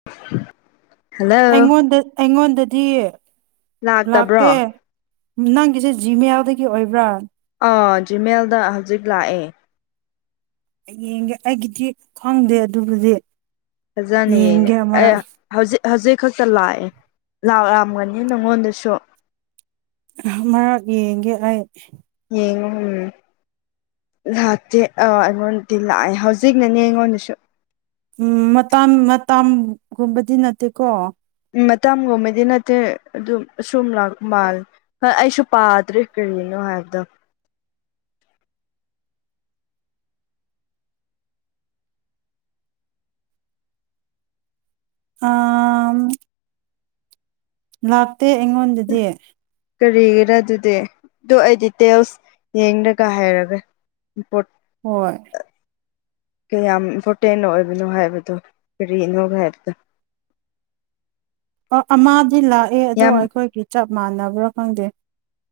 [unintelligible] ꯑꯩꯉꯣꯟꯗ ꯑꯩꯉꯣꯟꯗꯗꯤ ꯂꯥꯛꯇꯕ꯭ꯔꯣ ꯂꯥꯛꯇꯦ ꯅꯪꯒꯤꯁꯦ ꯖꯤꯃꯦꯜꯗꯒꯤ ꯑꯣꯏꯕ꯭ꯔꯥ ꯑ ꯖꯤꯃꯦꯜꯗ ꯍꯧꯖꯤꯛ ꯂꯥꯛꯑꯦ ꯌꯦꯡꯒꯦ ꯑꯩꯒꯤꯗꯤ ꯈꯪꯗꯦ ꯑꯗꯨꯕꯨꯗꯤ ꯐꯖꯅꯤꯌꯦꯅꯦ ꯌꯦꯡꯒꯦ ꯑꯦ ꯑꯃꯔꯛ ꯍꯧꯖꯤꯛ ꯍꯧꯖꯤꯛ ꯈꯛꯇ ꯂꯥꯛꯑꯦ ꯂꯥꯛꯑꯝꯒꯅꯤ ꯅꯪꯉꯣꯟꯗꯁꯨ ꯃꯔꯛ ꯌꯦꯡꯒꯦ ꯑꯩ ꯎꯝ ꯂꯥꯛꯇꯦ ꯑꯥ ꯑꯩꯉꯣꯟꯗꯗꯤ ꯂꯥꯛꯑꯦ ꯍꯧꯖꯤꯛꯅꯅꯦ ꯑꯩꯉꯣꯟꯗꯁꯨ ꯎꯝ ꯃꯇ ꯃꯇꯝꯒꯨꯝꯕꯗꯤ ꯅꯠꯇꯦꯀꯣ ꯃꯇꯝꯒꯨꯝꯕꯗꯤ ꯅꯠꯇꯦ ꯑꯗꯨꯝ ꯑꯁꯨꯝ ꯂꯥꯛ ꯃꯥꯜ ꯍꯣꯏ ꯑꯩꯁꯨ ꯄꯥꯗ꯭ꯔꯦ ꯀꯔꯤꯅꯣ ꯍꯥꯏꯕꯗ ꯑ ꯂꯥꯛꯇꯦ ꯑꯩꯉꯣꯟꯗꯗꯤ ꯀꯔꯤꯒꯤꯔꯥ ꯑꯗꯨꯗꯤ ꯑꯗꯨ ꯑꯩ ꯗꯤꯇꯦꯜꯁ ꯌꯦꯡꯔꯒ ꯍꯥꯏꯔꯒꯦꯄ ꯍꯣꯏ ꯀꯌꯥꯝ ꯏꯝꯄꯣꯔꯇꯦꯟ ꯑꯣꯏꯕꯅꯣ ꯍꯥꯏꯕꯗꯣ ꯀꯔꯤꯅꯣ ꯍꯥꯏꯕꯗ ꯑꯃꯗꯤꯗꯤ ꯂꯥꯛꯑꯦ ꯑꯗꯣ ꯌꯥꯝ ꯑꯩꯈꯣꯏꯒꯤ ꯆꯞ ꯃꯥꯟꯅꯕ꯭ꯔꯥ ꯈꯪꯗꯦ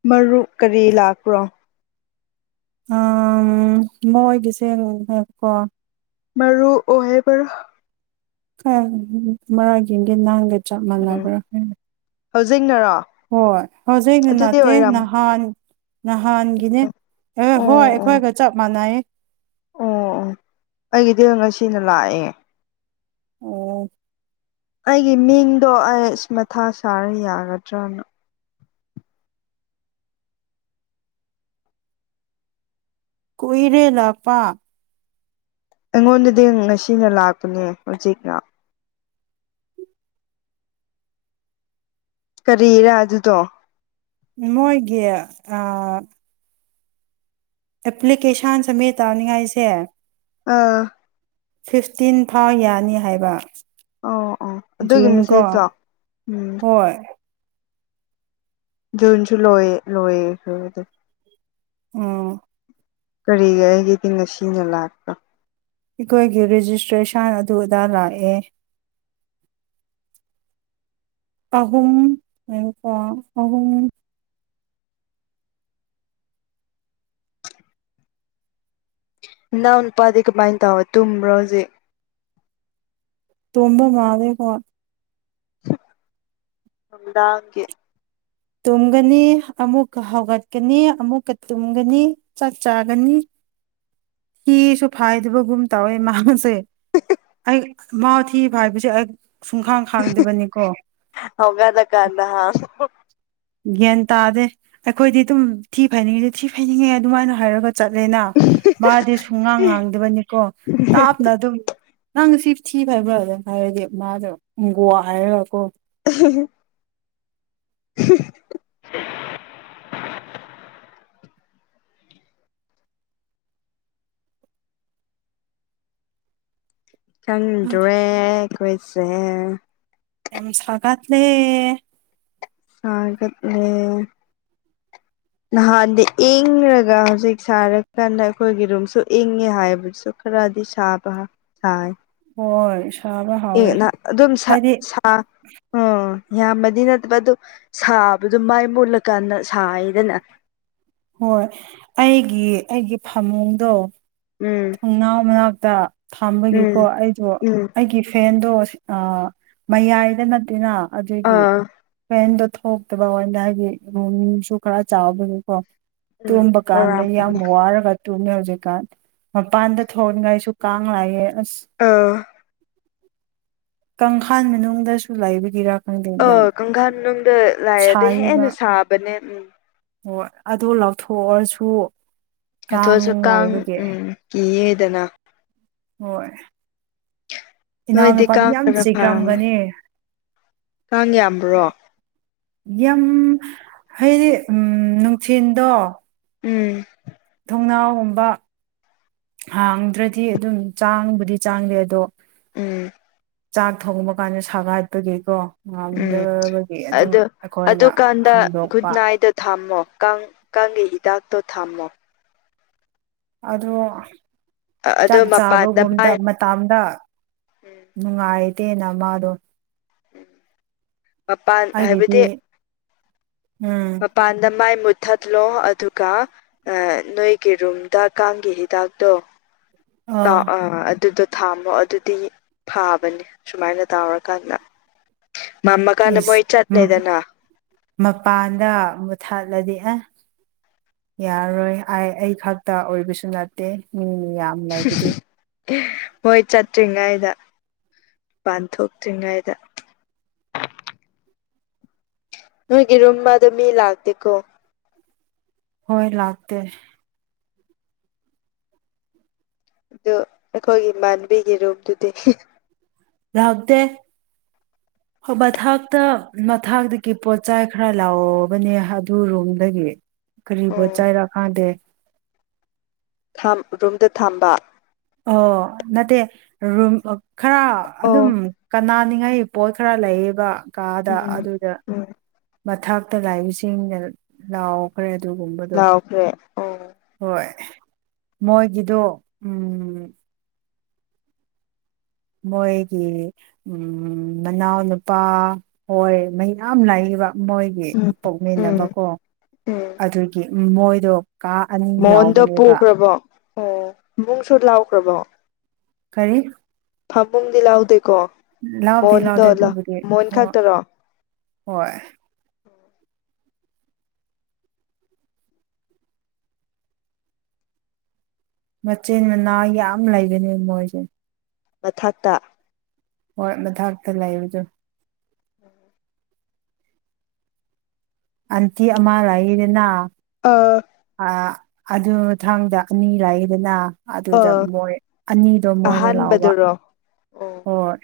ꯃꯔꯨꯞ ꯀꯔꯤ ꯂꯥꯛꯄ꯭ꯔꯣ ꯎ ꯃꯣꯏꯒꯤꯁꯦ ꯍꯥꯏꯕꯀꯣ ꯃꯥꯔꯨ ꯑꯣꯍ ꯃꯔ ꯈꯔ ꯃꯔꯥꯒꯤꯗꯤ ꯅꯍꯪꯒ ꯆꯞ ꯎꯝ ꯃꯥꯟꯅꯕ꯭ꯔꯥ ꯍꯥꯏ ꯍꯧꯖꯤꯛꯅꯔꯣ ꯍꯣꯏ ꯍꯧꯖꯤꯛ ꯑꯗꯨꯗꯤ ꯅꯠꯇꯦ ꯑꯣꯏꯔꯝ ꯅꯍꯥꯟ ꯅꯍꯥꯟꯒꯤꯅꯦ ꯑꯣ ꯍꯣꯏ ꯑꯣ ꯑꯩꯈꯣꯏꯒ ꯑꯣ ꯆꯞ ꯃꯥꯟꯅꯩ ꯑꯣ ꯑꯩꯒꯤꯗꯤ ꯉꯁꯤꯅ ꯂꯥꯛꯑꯦ ꯑꯣ ꯑꯩꯒꯤ ꯃꯤꯡꯗꯣ ꯑꯁ ꯃꯊꯥ ꯁꯥꯔ ꯌꯥꯒꯗ꯭ꯔꯅ ꯀꯏꯔꯦ ꯂꯥꯛ ꯄ ꯑꯩꯉꯣꯟꯗꯗꯤ ꯉꯁꯤꯅ ꯂꯥꯛꯄꯅꯦ ꯍꯧꯖꯤꯛꯅ ꯀꯔꯤꯔ ꯑꯗꯨꯗꯣ ꯃꯣꯏꯒꯤ ꯑ ꯑꯦꯄ꯭ꯂꯤꯀꯦꯁꯟ ꯁꯃꯦ ꯇꯥꯥꯎꯅꯤꯌꯥꯏꯁꯦ ꯍꯥꯏ ꯑꯥ ꯐꯤꯐꯇꯤꯟ ꯐꯥꯎ ꯌꯥꯅꯤ ꯍꯥꯏꯕ ꯑꯣ ꯑꯣ ꯑꯗꯨꯒꯤ ꯖꯨꯟꯒꯣ ꯃꯦꯁꯦꯖꯇꯣ ꯎꯝ ꯍꯣꯏ ꯖꯟꯁꯨ ꯂꯣꯏ ꯂꯣꯏꯗꯤ ꯎꯝ ꯀꯔꯤꯒꯒꯤꯗꯤ ꯉꯁꯤꯅ ꯂꯥꯛꯥꯛꯀ ꯑꯩꯈꯣꯏꯒꯤ ꯔꯦꯖꯤꯁꯇ꯭ꯔꯦꯁꯟ ꯑꯗꯨꯗ ꯂꯥꯛꯑꯦ ꯑꯍꯨꯝ ꯌꯦꯀ ꯑꯍꯨꯝꯨꯝ ꯅꯅꯥꯎꯟꯄꯥꯗꯀ ꯄꯥꯏ ꯇꯕꯣ ꯇ ꯔꯣꯖꯦ ꯇꯣꯡꯝꯕ ꯃꯥꯗꯦ ꯐ ꯍꯗꯀꯦ ꯇꯨꯝꯒꯅꯤ ꯑꯃꯨꯛꯀ ꯍꯧꯒꯠꯀꯅꯤ ꯑꯃꯨꯛꯀ ꯇꯨꯝꯒꯅꯤ ꯆꯥꯛ ꯆꯥꯒꯅꯤ ꯁꯤꯁꯨ ꯐꯥꯏꯗꯕꯒꯨꯝ ꯇꯧꯋꯦ ꯃꯥꯅꯁꯦ ꯑꯩ ꯃꯥ ꯊꯤ ꯐꯥꯏꯕꯁꯦ ꯑꯩ ꯁꯨꯡꯈꯥꯡ ꯈꯥꯡꯗꯕꯅꯤꯀꯣ ꯍꯧꯒꯠꯂꯀꯥꯟꯗ ꯍꯥꯡ ꯒ꯭ꯌꯥꯟ ꯇꯥꯗꯦ ꯑꯩꯈꯣꯏꯗꯤ ꯑꯗꯨꯝ ꯊꯤ ꯐꯩꯅꯤꯡꯉꯤꯗ ꯊꯤ ꯐꯩꯅꯤꯡꯉꯦ ꯑꯗꯨꯃꯥꯏꯅ ꯍꯥꯏꯔꯒ ꯆꯠꯂꯦꯅ ꯃꯥꯗꯤ ꯁꯨꯡꯉꯥꯡ ꯉꯥꯡꯗꯕꯅꯤꯀꯣ ꯇꯥꯞꯅ ꯑꯗꯨꯝ ꯅꯪ ꯁꯤ ꯊꯤ ꯐꯕ꯭ꯔꯥ ꯑꯗꯨꯝ ꯍꯥꯏꯔꯗꯤ ꯃꯥꯗꯣ ꯎꯪꯒꯣꯋꯥ ꯍꯥꯏꯔꯒꯀꯣ [unintelligible] [inaudible] ꯈꯪꯗ꯭ꯔꯦ ꯑꯈꫭꯏꯁꯦ ꯌꯥꯝ ꯁꯥꯒꯠ ꯂ‌ꯦ ꯁꯒꯠꯂ‌ꯦ [inaudible] ꯅꯍꯥꯟꯗꯤ ꯏꯪꯔꯒ ꯍꯧꯖꯤꯛ ꯁꯥꯔꯀꯥꯟꯗ ꯑꯩꯈꯣꯏꯒꯤ ꯔꯨꯝꯁꯨ ꯏꯪꯉꯦ ꯍꯥꯏꯕꯁꯨ ꯈꯔ ꯗꯤ ꯁꯥꯥꯕ ꯁꯥꯏ ꯍꯣꯏ ꯁꯥꯕ ꯑꯦ ꯍꯧꯔꯦ ꯑꯗꯨꯝ ꯁꯥ ꯍꯥꯏꯗꯤ ꯁꯥ ꯎꯝ ꯌꯥꯝꯃꯗꯤ ꯅꯠꯇꯕ ꯑꯗꯨ ꯁꯥꯕꯗꯣ ꯃꯩꯏ ꯃꯨꯠꯂꯀꯥꯟꯗ ꯁꯥꯏꯗꯅ ꯍꯣꯏ ꯑꯩꯒꯤ ꯑꯩꯒꯤ ꯐꯃꯨꯡꯗꯣ ꯎꯝ ꯊꯣꯡꯅꯥꯎ ꯃꯅꯥꯛꯇ ꯎꯝ ꯊꯥꯝꯕꯒꯤꯀꯣ ꯑꯩꯗꯣ ꯎꯝ ꯑꯩꯒꯤ ꯐꯦꯟ ꯑꯗꯣ ꯑꯥ ꯃꯌꯥꯏꯗ ꯅꯠꯇꯅ ꯑꯗꯨꯒꯤ ꯑꯥ ꯐꯦꯟꯗꯣ ꯊꯣꯛꯇꯕ ꯑꯣꯏꯅ ꯍꯥꯏꯗꯤ ꯑꯗꯨꯨꯝꯁꯨ ꯈꯔ ꯆꯥꯎꯕꯒꯤꯀꯣ ꯎꯝ ꯇꯨꯝꯕ ꯀꯥꯟꯗ ꯌꯥꯝ ꯑꯥ ꯋꯥꯔꯒ ꯇꯨꯝꯅꯔꯖ‌ꯦ ꯍꯧꯖꯤꯛꯀꯥꯟ ꯃꯄꯥꯟꯗ ꯊꯣꯟꯉꯥꯏꯁꯨ ꯀꯥꯡ ꯂꯥꯛꯑꯌꯦ ꯑꯥ ꯀꯪꯈꯥꯥꯟ ꯃꯅꯨꯡꯗꯁꯨ ꯂꯩꯕꯒꯤꯔ ꯑ ꯀꯪꯈꯜ ꯃꯅꯨꯡꯗ ꯂꯩꯔꯗꯤ ꯁꯥꯏꯌꯦꯕ ꯍꯦꯟꯅ ꯁꯥꯕꯅꯦ ꯎꯝ ꯍꯣꯏ ꯑꯗꯣ ꯂꯧꯊꯣꯛꯑꯁꯨ ꯂꯧꯊꫭꯛ ꯀꯥꯡ ꯑꯁꯨ ꯀꯥꯡ ꯂꯩꯕꯒꯤ ꯎꯝ ꯀꯤꯌ‌ꯦꯗꯅ ꯍꯣꯏ ꯅꯣꯏꯗꯤ ꯏꯅꯥꯎꯅꯨꯄꯥꯗꯤ ꯀꯥꯡ ꯌꯥꯝ ꯈꯔ ꯐꯥꯔꯝꯅꯦ ꯆꯤꯛꯑꯝꯒꯅꯤ ꯀꯥꯡ ꯌꯥꯝꯕ꯭ꯔꯣ ꯌꯥꯝ ꯍꯥꯏꯗꯤ ꯎꯝ ꯅꯨꯡꯊꯤꯟꯗꯣ ꯎꯝ ꯊꫭꯡꯅꯥꯎꯒꯨꯝꯕ ꯍꯥꯡꯗ꯭ꯔꯗꯤ ꯑꯗꯨꯝ ꯆꯥꯡꯕꯨꯗꯤ ꯆꯥꯡꯗꯦ ꯑꯗꯣ ꯎꯝ ꯆꯥꯛ ꯊꯣꯡꯕ ꯀꯥꯟꯗ ꯁꯥꯒꯠꯄꯒꯤꯀꯣ ꯎꯝ ꯉꯝꯗꯕꯒꯤ ꯑꯗꯨꯝ ꯑꯗꯨ ꯑꯩꯈꯣꯏꯅ ꯑꯗꯨꯀꯥꯟꯗ ꯒꯨꯠ ꯍꯥꯡꯗꯣꯛꯄ ꯅꯥꯏꯠꯗꫪꯇꫭ ꯊꯝꯃꯣ ꯀꯥꯡ ꯀꯥꯡꯒꯤ ꯍꯤꯗꯥꯛꯇꯣ ꯊꯝꯃꯣ ꯑꯗꯣ ꯑꯗꯣ ꯆꯥꯛ ꯃꯄꯥꯟꯗ ꯆꯥꯕꯒꯨꯝꯗ ꯃꯥꯏ ꯃꯇꯥꯝꯗ ꯎꯝ ꯅꯨꯡꯉꯥꯏꯇꯦꯅ ꯃꯥꯗꯣ ꯃꯄꯥꯟ ꯑꯩꯒꯤꯗꯤ ꯍꯥꯏꯕꯗꯤ ꯎꯝ ꯃꯩ ꯃꯨꯠꯊꯠꯂꯣ ꯑꯗꯨꯒ ꯅꯣꯏꯒꯤ ꯔꯨꯝꯗ ꯀꯥꯡꯒꯤ ꯍꯤꯗꯥꯛꯇꯣ ꯑ ꯑꯥ ꯑ ꯑꯗꯨꯗ ꯊꯝꯃꯣ ꯑꯗꯨꯗꯤ ꯐꯥꯕꯅꯤ ꯁꯨꯃꯥꯏꯅ ꯇꯧꯔꯀꯥꯟꯗ ꯃꯝꯃꯥ ꯀꯥꯟꯗ ꯃꯣꯏ ꯏꯁ ꯆꯠꯂ‌ꯦꯗꯅ ꯃꯄꯥꯟꯗ ꯃꯨꯊꯥꯠꯂꯗꯤ ꯎꯝ ꯌꯥꯔꯣꯏ ꯑꯩ ꯈꯛꯇ ꯑꯣꯏꯕꯁꯨ ꯅꯠꯇꯦ ꯃꯤ ꯌꯥꯝ ꯂꯩꯕꯗꯨ ꯃꯣꯏ ꯆꯠꯇ꯭ꯔꯤꯉꯩꯗ ꯃꯄꯥꯟ ꯊꯣꯛꯇ꯭ꯔꯤꯉꯩꯗ [inaudible] ꯅꯣꯏꯒꯤ ꯔꯨꯝꯃꯗꯤ ꯃꯤ ꯂꯥꯛꯇꯦꯀ ꯍꯣꯏ ꯂꯥꯛꯇꯦ꯫ ꯑꯗꯨ ꯑꯩꯈꯣꯏꯒꯤ ꯏꯃꯥꯟꯕꯤꯒꯤ ꯔꯨꯝꯗꯨꯗꯤ ꯂꯥꯛꯇ‌ꯦ ꯍꫭ ꯃꯊꯥꯛꯇ ꯃꯊꯥꯛꯇꯒꯤ ꯄꯣꯠꯆꯩ ꯈꯔ ꯂꯥꯎꯔꯨꯕꯅꯦ ꯑꯗꯨ ꯔꯨꯝꯗꯒꯤ꯫ ꯀꯔꯤꯕꯨ ꯎꯝ ꯆꯥꯏꯔꯥ ꯈꯪꯗꯦ ꯊꯝ ꯔꯨꯝꯗ ꯊꯝꯕ ꯑꯣ ꯅꯠꯇꯦ ꯔꯨꯝ ꯈꯔ ꯑꯗꯨꯝ ꯑꯣ ꯀꯅꯥ ꯊꯥꯅꯤꯡꯉꯥꯏꯒꯤ ꯄꯣꯠ ꯈꯔ ꯂꯩꯌꯦꯕ ꯀꯥꯗ ꯎꯝ ꯑꯗꯨꯗ ꯎꯝ ꯃꯊꯇ ꯂꯥꯛꯏꯕꯁꯤꯡꯅ ꯂꯥꯎꯈ꯭ꯔꯦ ꯑꯗꯨꯒꯨꯝꯕꯗꯣ ꯂꯥꯎꯈ꯭ꯔꯦ ꯑꯣ ꯍꯣꯏ ꯃꯣꯏꯒꯤꯗꯨ ꯎꯝ ꯃꯣꯏꯒꯤ ꯃꯅꯥꯎꯅ ꯅꯨꯄꯥ ꯍꯣꯏ ꯃꯌꯥꯝ ꯂꯥꯛꯌꯦꯕ ꯃꯣꯏꯒꯤ ꯎꯝ ꯎꯝ ꯄꯣꯛꯃꯤꯟꯅꯕꯀꯣ ꯎꯝ ꯑꯗꯨꯒꯤ ꯃꯣꯏꯗꯣ ꯀꯥ ꯑꯅꯤ ꯃꯣꯟꯗꯣ ꯂꯥꯎꯕꯅꯦꯕ ꯄꯨꯈ꯭ꯔꯕꯣ ꯑꯣ ꯏꯕꯨꯡꯁꯨ ꯂꯥꯎꯈ꯭ꯔꯕꯣ ꯀꯔꯤ ꯐꯃꯨꯡꯗꯤ ꯂꯥꯎꯗꯦꯀꯣ ꯂꯥꯎꯗꯦ ꯂꯥꯎꯗꯦ ꯃꯣꯟꯗꯣ ꯑꯗꯨꯕꯨꯗꯤ ꯃꯣꯟ ꯍꯣꯏ ꯈꯛꯇꯔꯣ ꯍꯣꯏ ꯃꯆꯤꯟ ꯃꯅꯥꯎ ꯌꯥꯝ ꯂꯩꯕꯅꯦ ꯃꯣꯏꯗꯤ ꯃꯊꯥꯛꯇ ꯍꯣꯏ ꯃꯊꯥꯛꯇ ꯂꯩꯕꯗꯨ ꯎꯝ ꯑꯟꯇꯤ ꯑꯃꯥ ꯂꯩꯌꯦꯗꯅ ꯑꯥ ꯑ ꯑꯗꯨ ꯃꯊꯪꯗ ꯑꯅꯤ ꯂꯩꯌꯦꯗꯅ ꯑꯗꯨꯗ ꯑꯥ ꯃꯣꯏ ꯑꯅꯤꯗꯣ ꯃꯣꯏꯅ ꯂꯧꯕ ꯑꯍꯥꯟꯕꯗꯨꯔꯣ ꯑꯣ ꯍꯣꯏ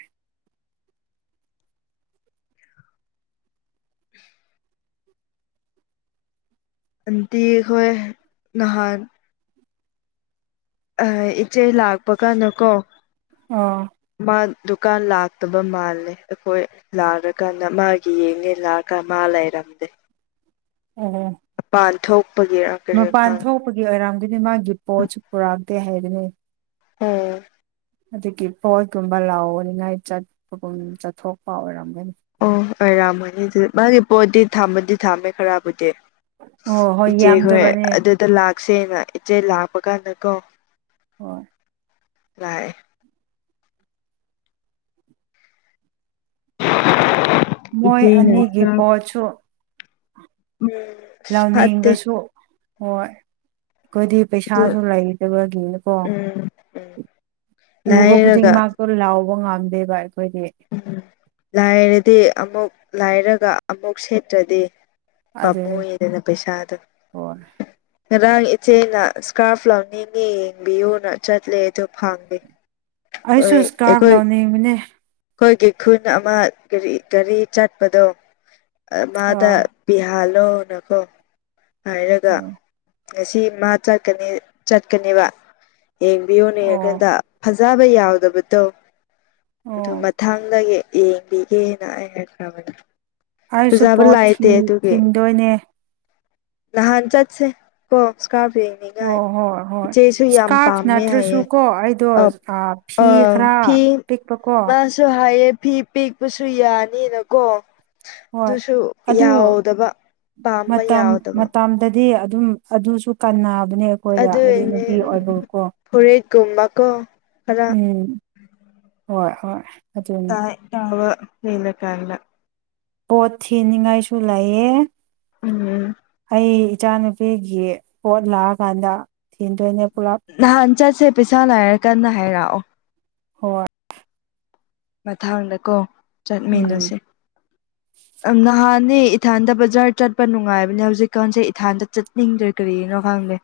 ꯑꯟꯗꯤ ꯍꯣꯏ ꯅꯍꯥꯟ ꯑ ꯏꯆꯦ ꯂꯥꯛꯄ ꯀꯟꯗꯀꯣ ꯑꯥꯥ ꯗꯨꯀꯥꯟ ꯂꯥꯛꯇꯕ ꯃꯥꯜꯂꯦ ꯑꯩꯈꯣꯏ ꯂꯥꯛꯑꯀꯥꯟꯗ ꯃꯥꯒꯤ ꯌꯦꯡꯉꯦ ꯂꯥꯛꯑꯀꯥꯟꯗ ꯃꯥꯥ ꯂꯩꯔꯝꯗꯦ ꯑꯣ ꯃꯄꯥꯟ ꯊꯣꯛꯄꯒꯤꯔ ꯀꯔꯤꯔ ꯃꯄꯥꯟ ꯈꯪ ꯊꯣꯛꯄꯒꯤ ꯑꯣꯏꯔꯝꯒꯅꯤ ꯃꯥꯒꯤ ꯄꯣꯠꯁꯨ ꯄꯨꯔꯛꯇꯦ ꯍꯥꯏꯕꯅꯦ ꯎꯝ ꯑꯗꯨꯒꯤ ꯄꯣꯠꯀꯨꯝꯕ ꯂꯥꯎꯅꯤꯉꯥꯏ ꯆꯠꯄꯒꯨꯝ ꯆꯠꯊꯣꯛꯄ ꯑꯣꯏꯔꯝꯒꯅꯤ ꯑꯣ ꯑꯣꯏꯔꯝꯒꯅꯤ ꯑꯗꯨꯗꯤ ꯃꯥꯒꯤ ꯄꯣꯠꯗꯤ ꯊꯥꯝꯕꯗꯤ ꯊꯥꯝꯃꯦ ꯈꯔꯕꯨꯗꯤ ꯑꯣ ꯏꯆꯦ ꯍꯣꯏ ꯌꯥꯝꯗꯕꯅꯦ ꯑꯗꯨꯗ ꯂꯥꯛꯁꯦꯅ ꯏꯆꯦ ꯂꯥꯛꯄ ꯀꯥꯟꯗꯀꯣ ꯍꯣꯏ ꯥꯂꯥꯛꯏ [unintelligible] ꯃꯣꯏ ꯏꯆꯦꯅ ꯑꯅꯤꯒꯤ ꯁ꯭ꯀꯥꯔꯞ ꯄꯣꯠꯁꯣ ꯎꯝ ꯐꯠꯇꯦ ꯂꯥꯎꯅꯤꯡꯕꯁꯨ ꯍꯣꯏ ꯑꯩꯈꯣꯏꯗꯤ ꯑꯗꯨ ꯄꯩꯁꯥꯁꯨ ꯂꯩꯇꯕꯒꯤꯅꯦꯀꯣ ꯎꯝ ꯎꯕ ꯈꯨꯗꯤ ꯂꯥꯏꯔꯒ ꯃꯛꯇꯨ ꯂꯥꯎꯕ ꯉꯝꯗꯦꯕ ꯑꯩꯈꯣꯏꯗꯤ ꯂꯥꯏꯔꯗꯤ ꯑꯃꯨꯛ ꯂꯥꯏꯔꯒ ꯑꯃꯨꯛ ꯁꯦꯠꯇ꯭ꯔꯗꯤ ꯄꯃꯨ ꯑꯗꯨꯅꯤ ꯏꯅ ꯄꯩꯁꯥꯗꯨ ꯍꯣꯏ ꯉꯔꯥꯡ ꯏꯆꯦꯅ ꯏꯁꯀꯥꯔꯐ ꯂꯧꯅꯤꯡꯉꯦ ꯌꯦꯡꯕꯤꯌꯨꯅ ꯆꯠꯂꯦ ꯑꯗꯨ ꯐꯪꯗꯦ ꯑꯩꯁꯨ ꯏꯁꯀꯥꯞ ꯑꯩꯈꯣꯏ ꯂꯥꯎꯅꯤꯡꯕꯅꯦ ꯑꯩꯈꯣꯏꯒꯤ ꯈꯨꯟ ꯑꯃ ꯒꯥꯔꯤ ꯆꯠꯄꯗꯣ ꯃꯥꯗ ꯑꯥ ꯄꯤꯍꯥꯜꯂꯣꯅꯀꯣ ꯍꯥꯏꯔꯒ ꯑꯣ ꯉꯁꯤ ꯃꯥ ꯆꯠꯀꯅꯤ ꯆꯠꯀꯅꯦꯕ ꯑꯣ ꯌꯦꯡꯕꯤꯌꯣꯅꯦꯡꯀꯥꯟꯗ ꯐꯖ ꯆ ꯆꯥꯕ ꯌꯥꯎꯗꯕꯗꯣ ꯑꯗꯨ ꯑꯣ ꯃꯊꯥꯡꯗꯒꯤ ꯌꯦꯡꯕꯤꯒꯦꯅꯑ ꯍꯥꯏꯈ꯭ꯔꯕꯅꯤ ꯑꯩꯁꯨ ꯇꯖꯥꯕ ꯄꯣꯠ ꯊꯤ ꯂꯥꯏꯇ ꯇꯨꯒꯤ ꯊꯤꯟꯗꯣꯏꯅꯦ ꯂꯍꯥꯟ ꯆꯦ ꯀꯣ ꯀꯥ ꯄꯛꯅꯤꯉꯥꯏ ꯍꯣꯏ ꯍꯣꯏ ꯍꯣꯏ ꯏꯆꯦꯁꯨ ꯌꯥꯝ ꯏꯁꯀꯥꯔꯐ ꯄꯥꯝꯃꯦ ꯅꯠꯇ꯭ꯔꯁꯨ ꯍꯥꯏꯌꯦ ꯀꯣ ꯑꯩꯗꯣ ꯑ ꯑꯥ ꯑ ꯐꯤ ꯈꯔ ꯐꯤ ꯄꯤꯛꯄꯀꯣ ꯃꯥꯁꯨ ꯍꯥꯏꯌꯦ ꯐꯤ ꯄꯦꯛꯄꯁꯨ ꯌꯥꯅꯤꯅꯀꯣ ꯍꯣꯏ ꯑꯗꯨꯁꯨ ꯑꯗꯨ ꯌꯥꯎꯗꯕ ꯄꯥꯝꯕ ꯃꯇꯝ ꯌꯥꯎꯗꯕ ꯃꯇꯝꯗꯗꯤ ꯑꯗꯨꯝ ꯑꯗꯨꯁꯨ ꯀꯟꯅꯕꯅꯦ ꯑꯩꯈꯣꯏꯗ ꯍꯥꯏꯗꯤ ꯑꯗꯨꯏꯅꯦ ꯅꯨꯄꯤ ꯎꯝ ꯑꯣꯏꯕꯕꯨꯀꯣ ꯐꯨꯔꯤꯠꯀꯨꯝꯕꯀꯣ ꯈꯔ ꯎꯝ ꯍꯣꯏ ꯍꯣꯏ ꯑꯗꯨꯅꯤ ꯇꯥ ꯇꯥꯕ ꯀꯂ ꯀꯔꯂ ꯄꯣꯠ ꯊꯤꯅꯤꯡꯉꯥꯏꯁꯨ ꯂꯩꯑꯦ ꯎꯝ ꯑꯩ ꯏꯆꯥꯅꯨꯄꯤꯒꯤ ꯄꯣꯠ ꯂꯥꯛꯑꯀꯥꯟꯗ ꯊꯤꯟꯗꯣꯏꯅꯦ ꯄꯨꯂꯞ ꯅꯍꯥꯟ ꯆꯠꯁꯦ ꯄꯩꯁꯥ ꯂꯥꯏꯔ ꯀꯟꯅ ꯍꯥꯏꯔꯛꯑꯣ ꯍꯣꯏꯣꯏ ꯃꯊꯥꯡꯗꯀꯣ ꯎꯝ ꯆꯠꯃꯤꯟꯅꯣꯁꯦ ꯅꯍꯥꯟꯅꯦ ꯏꯊꯥꯟꯗ ꯕꯖꯥꯔ ꯆꯠꯄ ꯅꯨꯡꯉꯥꯏꯕꯅꯦ ꯍꯧꯖꯤꯛꯀꯥꯟꯁꯦ ꯏꯊꯥꯟꯗ ꯆꯠꯅꯤꯡꯗ꯭ꯔꯦ ꯀꯔꯤꯒꯤꯅꯣ ꯈꯪꯗꯦ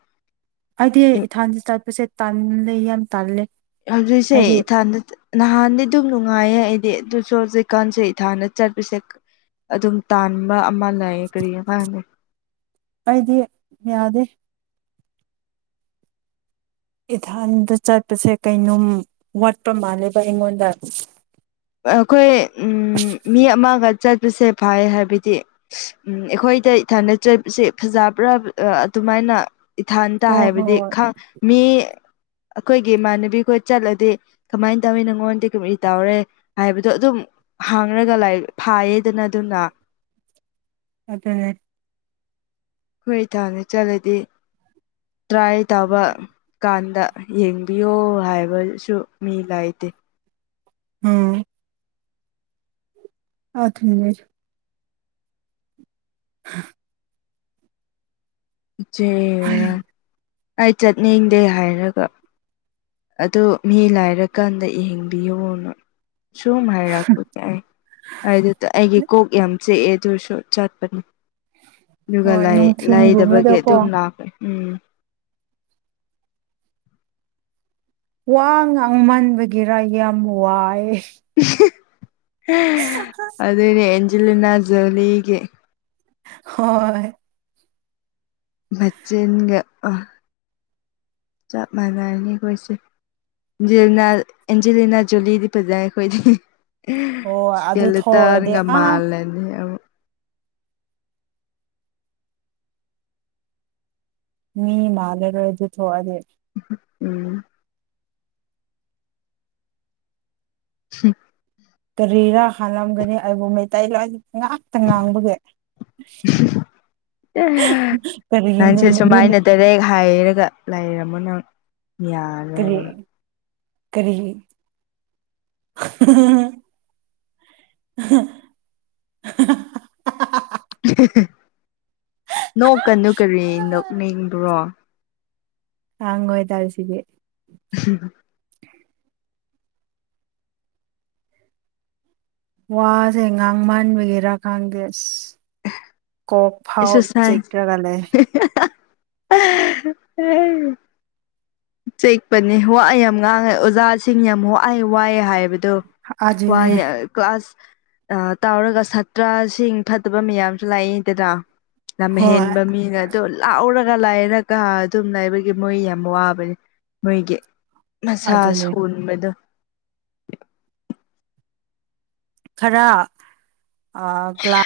ꯑꯩꯗꯤ ꯏꯊꯥꯟꯁ ꯆꯠꯄꯁꯦ ꯇꯜꯂꯦ ꯌꯥꯝ ꯇꯥꯜꯂꯦ ꯍꯧꯖꯤꯛꯁꯦ ꯏꯊꯗ ꯅꯍꯥꯟꯗꯤ ꯛꯅꯨꯡ ꯅꯨꯡꯉꯥꯏꯌꯦ ꯑꯩꯗꯤ ꯑꯗꯨꯁꯨ ꯍꯧꯖꯤꯛꯀꯥꯟꯁꯦ ꯏꯊꯥꯅ ꯆꯠꯄꯤꯁꯦ ꯑꯗꯨꯝ ꯇꯥꯟꯕ ꯑꯃ ꯂꯌꯦ ꯀꯔꯤ ꯐ ꯑꯩꯗꯤ ꯌꯥꯗꯦ ꯏꯊꯥꯟꯗ ꯆꯠꯄꯁꯦ ꯀꯩꯅꯣꯝ ꯋꯥꯠꯄ ꯃꯥꯜꯂꯦꯕ ꯑꯩꯉꯣꯟꯗ ꯑꯩꯈꯣꯏ ꯃꯤ ꯑꯃꯒ ꯆꯠꯄꯁꯦ ꯐꯩ ꯍꯥꯏꯕꯗꯤ ꯑꯩꯈꯣꯏ ꯑꯩꯗ ꯊꯥꯅꯠꯆꯕꯁꯦ ꯐꯖꯕ꯭ꯔꯥ ꯑꯗꯨꯃꯥꯏꯅ ꯏꯊꯟꯇ ꯍꯣꯏ ꯍꯥꯏꯕꯗꯤ ꯍꯣꯏ ꯃꯤ ꯑꯩꯈꯣꯏꯒꯤ ꯏꯃꯥꯟꯅꯕꯤꯈꯣꯏ ꯆꯠꯂꯗꯤ ꯀꯃꯥꯏꯅ ꯇꯧꯏ ꯅꯪꯉꯣꯟꯗꯤ ꯀꯩꯃꯩ ꯇꯧꯔꯦ ꯍꯥꯏꯕꯗꯣ ꯑꯗꯨꯝ ꯍꯥꯡꯉꯒ ꯂꯥꯏ ꯐꯥꯏꯌꯦꯗꯅ ꯑꯗꯨꯅ ꯑꯗꯨ ꯍꯣꯏ ꯊꯥꯅꯤ ꯆꯠꯂꯗꯤ ꯇ꯭ꯔꯥꯏ ꯇꯥꯕ ꯀꯥꯟ ꯗ ꯌꯦꯡꯕꯤꯌꯣ ꯍꯥꯏꯕꯁꯨ ꯃꯤ ꯂꯩꯥꯏꯇꯦ ꯎꯝ ꯑꯊ ꯃꯤꯅꯤꯖ [inaudible] [unintelligible] ꯏꯆꯦꯔ ꯑꯩ ꯆꯠꯅꯤꯡꯗꯦ ꯍꯥꯏꯔꯒ ꯑꯣ ꯃꯤ ꯂꯥꯏꯔꯀꯥꯟꯗ ꯌꯦꯍꯡꯕꯤꯌꯨꯅ ꯁꯨꯝ ꯍꯥꯏꯔꯛꯄꯅꯦ ꯑꯩ ꯑꯗꯨ ꯑꯩꯒꯤ ꯀꯣꯛ ꯌꯥꯝ ꯆꯦꯛꯑꯦ ꯑꯗꯨꯁꯨ ꯆꯠꯄꯅꯤ ꯑꯗꯨꯒ ꯍꯣꯏ ꯂꯥꯏꯗꯕꯒꯤ ꯅꯨꯡꯊꯤꯟꯒꯨꯝꯕꯗꯀꯣ ꯑꯗꯨꯝ ꯂꯥꯛꯈꯦ ꯎꯝ ꯋꯥ ꯉꯥꯡꯃꯟꯕꯒꯤꯔ ꯌꯥꯝ ꯋꯥꯏ ꯎ [unintelligible] ꯖꯤꯂꯅꯖꯂꯒ ꯍꯣꯏ ꯃꯖꯅꯤꯡꯒ ꯑ ꯆꯞ ꯃꯥꯟꯅꯅꯤꯈꯣꯏꯁꯦ ꯑꯟꯖꯂꯤꯅꯥ ꯑꯦꯟꯖꯂꯤꯅꯥ ꯖꯨꯂꯤꯗꯤ ꯄꯖ ꯑꯩꯣꯏꯗꯤ ꯑꯣ ꯑꯗꯨ ꯊꯣꯛꯑꯗꯤ ꯦꯂꯇꯔꯒ ꯃꯥ ꯑꯥ ꯂꯩꯅꯤ ꯃꯤ ꯃꯥꯂꯔꯣ ꯑꯗꯨ ꯊꯗꯦ ꯎꯝ ꯁꯤ ꯀ ꯔꯦꯔꯥ ꯍꯥꯂꯒꯅꯤꯕꯨ ꯃ ꯇ ꯉꯥꯛꯇ ꯉꯥꯡꯕꯒꯤ ꯑꯦ ꯀꯔꯤ ꯅꯪꯁꯦ ꯃꯤꯅ ꯁꯨꯃꯥꯏꯅ ꯇꯔꯦ ꯍꯥꯏꯔꯒ ꯑ ꯂꯩꯔꯝꯃꯣ ꯅꯪ ꯌꯥꯔ ꯀꯔꯤ ꯂꯣꯏꯔꯒ ꯀꯔꯤ [unintelligible] ꯅꯣꯛ ꯀꯟꯅꯨ ꯀꯔꯤ ꯅꯣꯛꯅꯤꯡꯕꯔꯣ ꯍꯪ ꯍꯣꯏ ꯇꯜꯁꯤꯗꯦ ꯎꯝ ꯋꯥꯁꯦ ꯉꯥꯡ ꯃꯟꯕꯤꯒꯦꯔꯥ ꯈꯪꯗꯦ ꯀꯣꯛ ꯐꯥꯎ ꯑꯦꯛꯁꯔꯁꯥꯏꯁ ꯆꯀꯤ꯭ꯔꯒ ꯂꯩ [unintelligible] ꯆꯤꯛꯄꯅꯦ ꯋꯥ ꯌꯥꯝ ꯉꯥꯡꯉꯦ ꯑꯣꯖꯥꯁꯤꯡ ꯌꯥꯝ ꯋꯥꯏꯌꯦ ꯋꯥꯏꯌꯦ ꯍꯥꯏ ꯗꯣ ꯑꯗꯨꯅꯦ ꯋꯥꯌꯦ ꯀ꯭ꯂꯥꯁ ꯇꯥꯎꯔꯒ ꯁꯥꯠꯇ꯭ꯔꯁꯤꯡ ꯐꯠꯇꯕ ꯃꯌꯥꯝꯁꯨ ꯂꯥꯛꯏꯗꯅ ꯌꯥꯝ ꯍꯣꯏ ꯍꯦꯟꯕ ꯃꯤꯅ ꯑꯗꯨꯗꯣ ꯂꯥꯎꯔꯒ ꯂꯥꯏꯔꯒ ꯑꯗꯨꯝ ꯂꯩꯥꯏꯕꯒꯤ ꯃꯣꯏ ꯌꯥꯝ ꯋꯥꯕꯅꯤ ꯃꯣꯏꯒꯤ ꯃꯁꯥ ꯑꯗꯨꯅꯦ ꯁꯣꯟꯕꯗꯣ ꯈꯔ ꯀ꯭ꯂꯥꯁ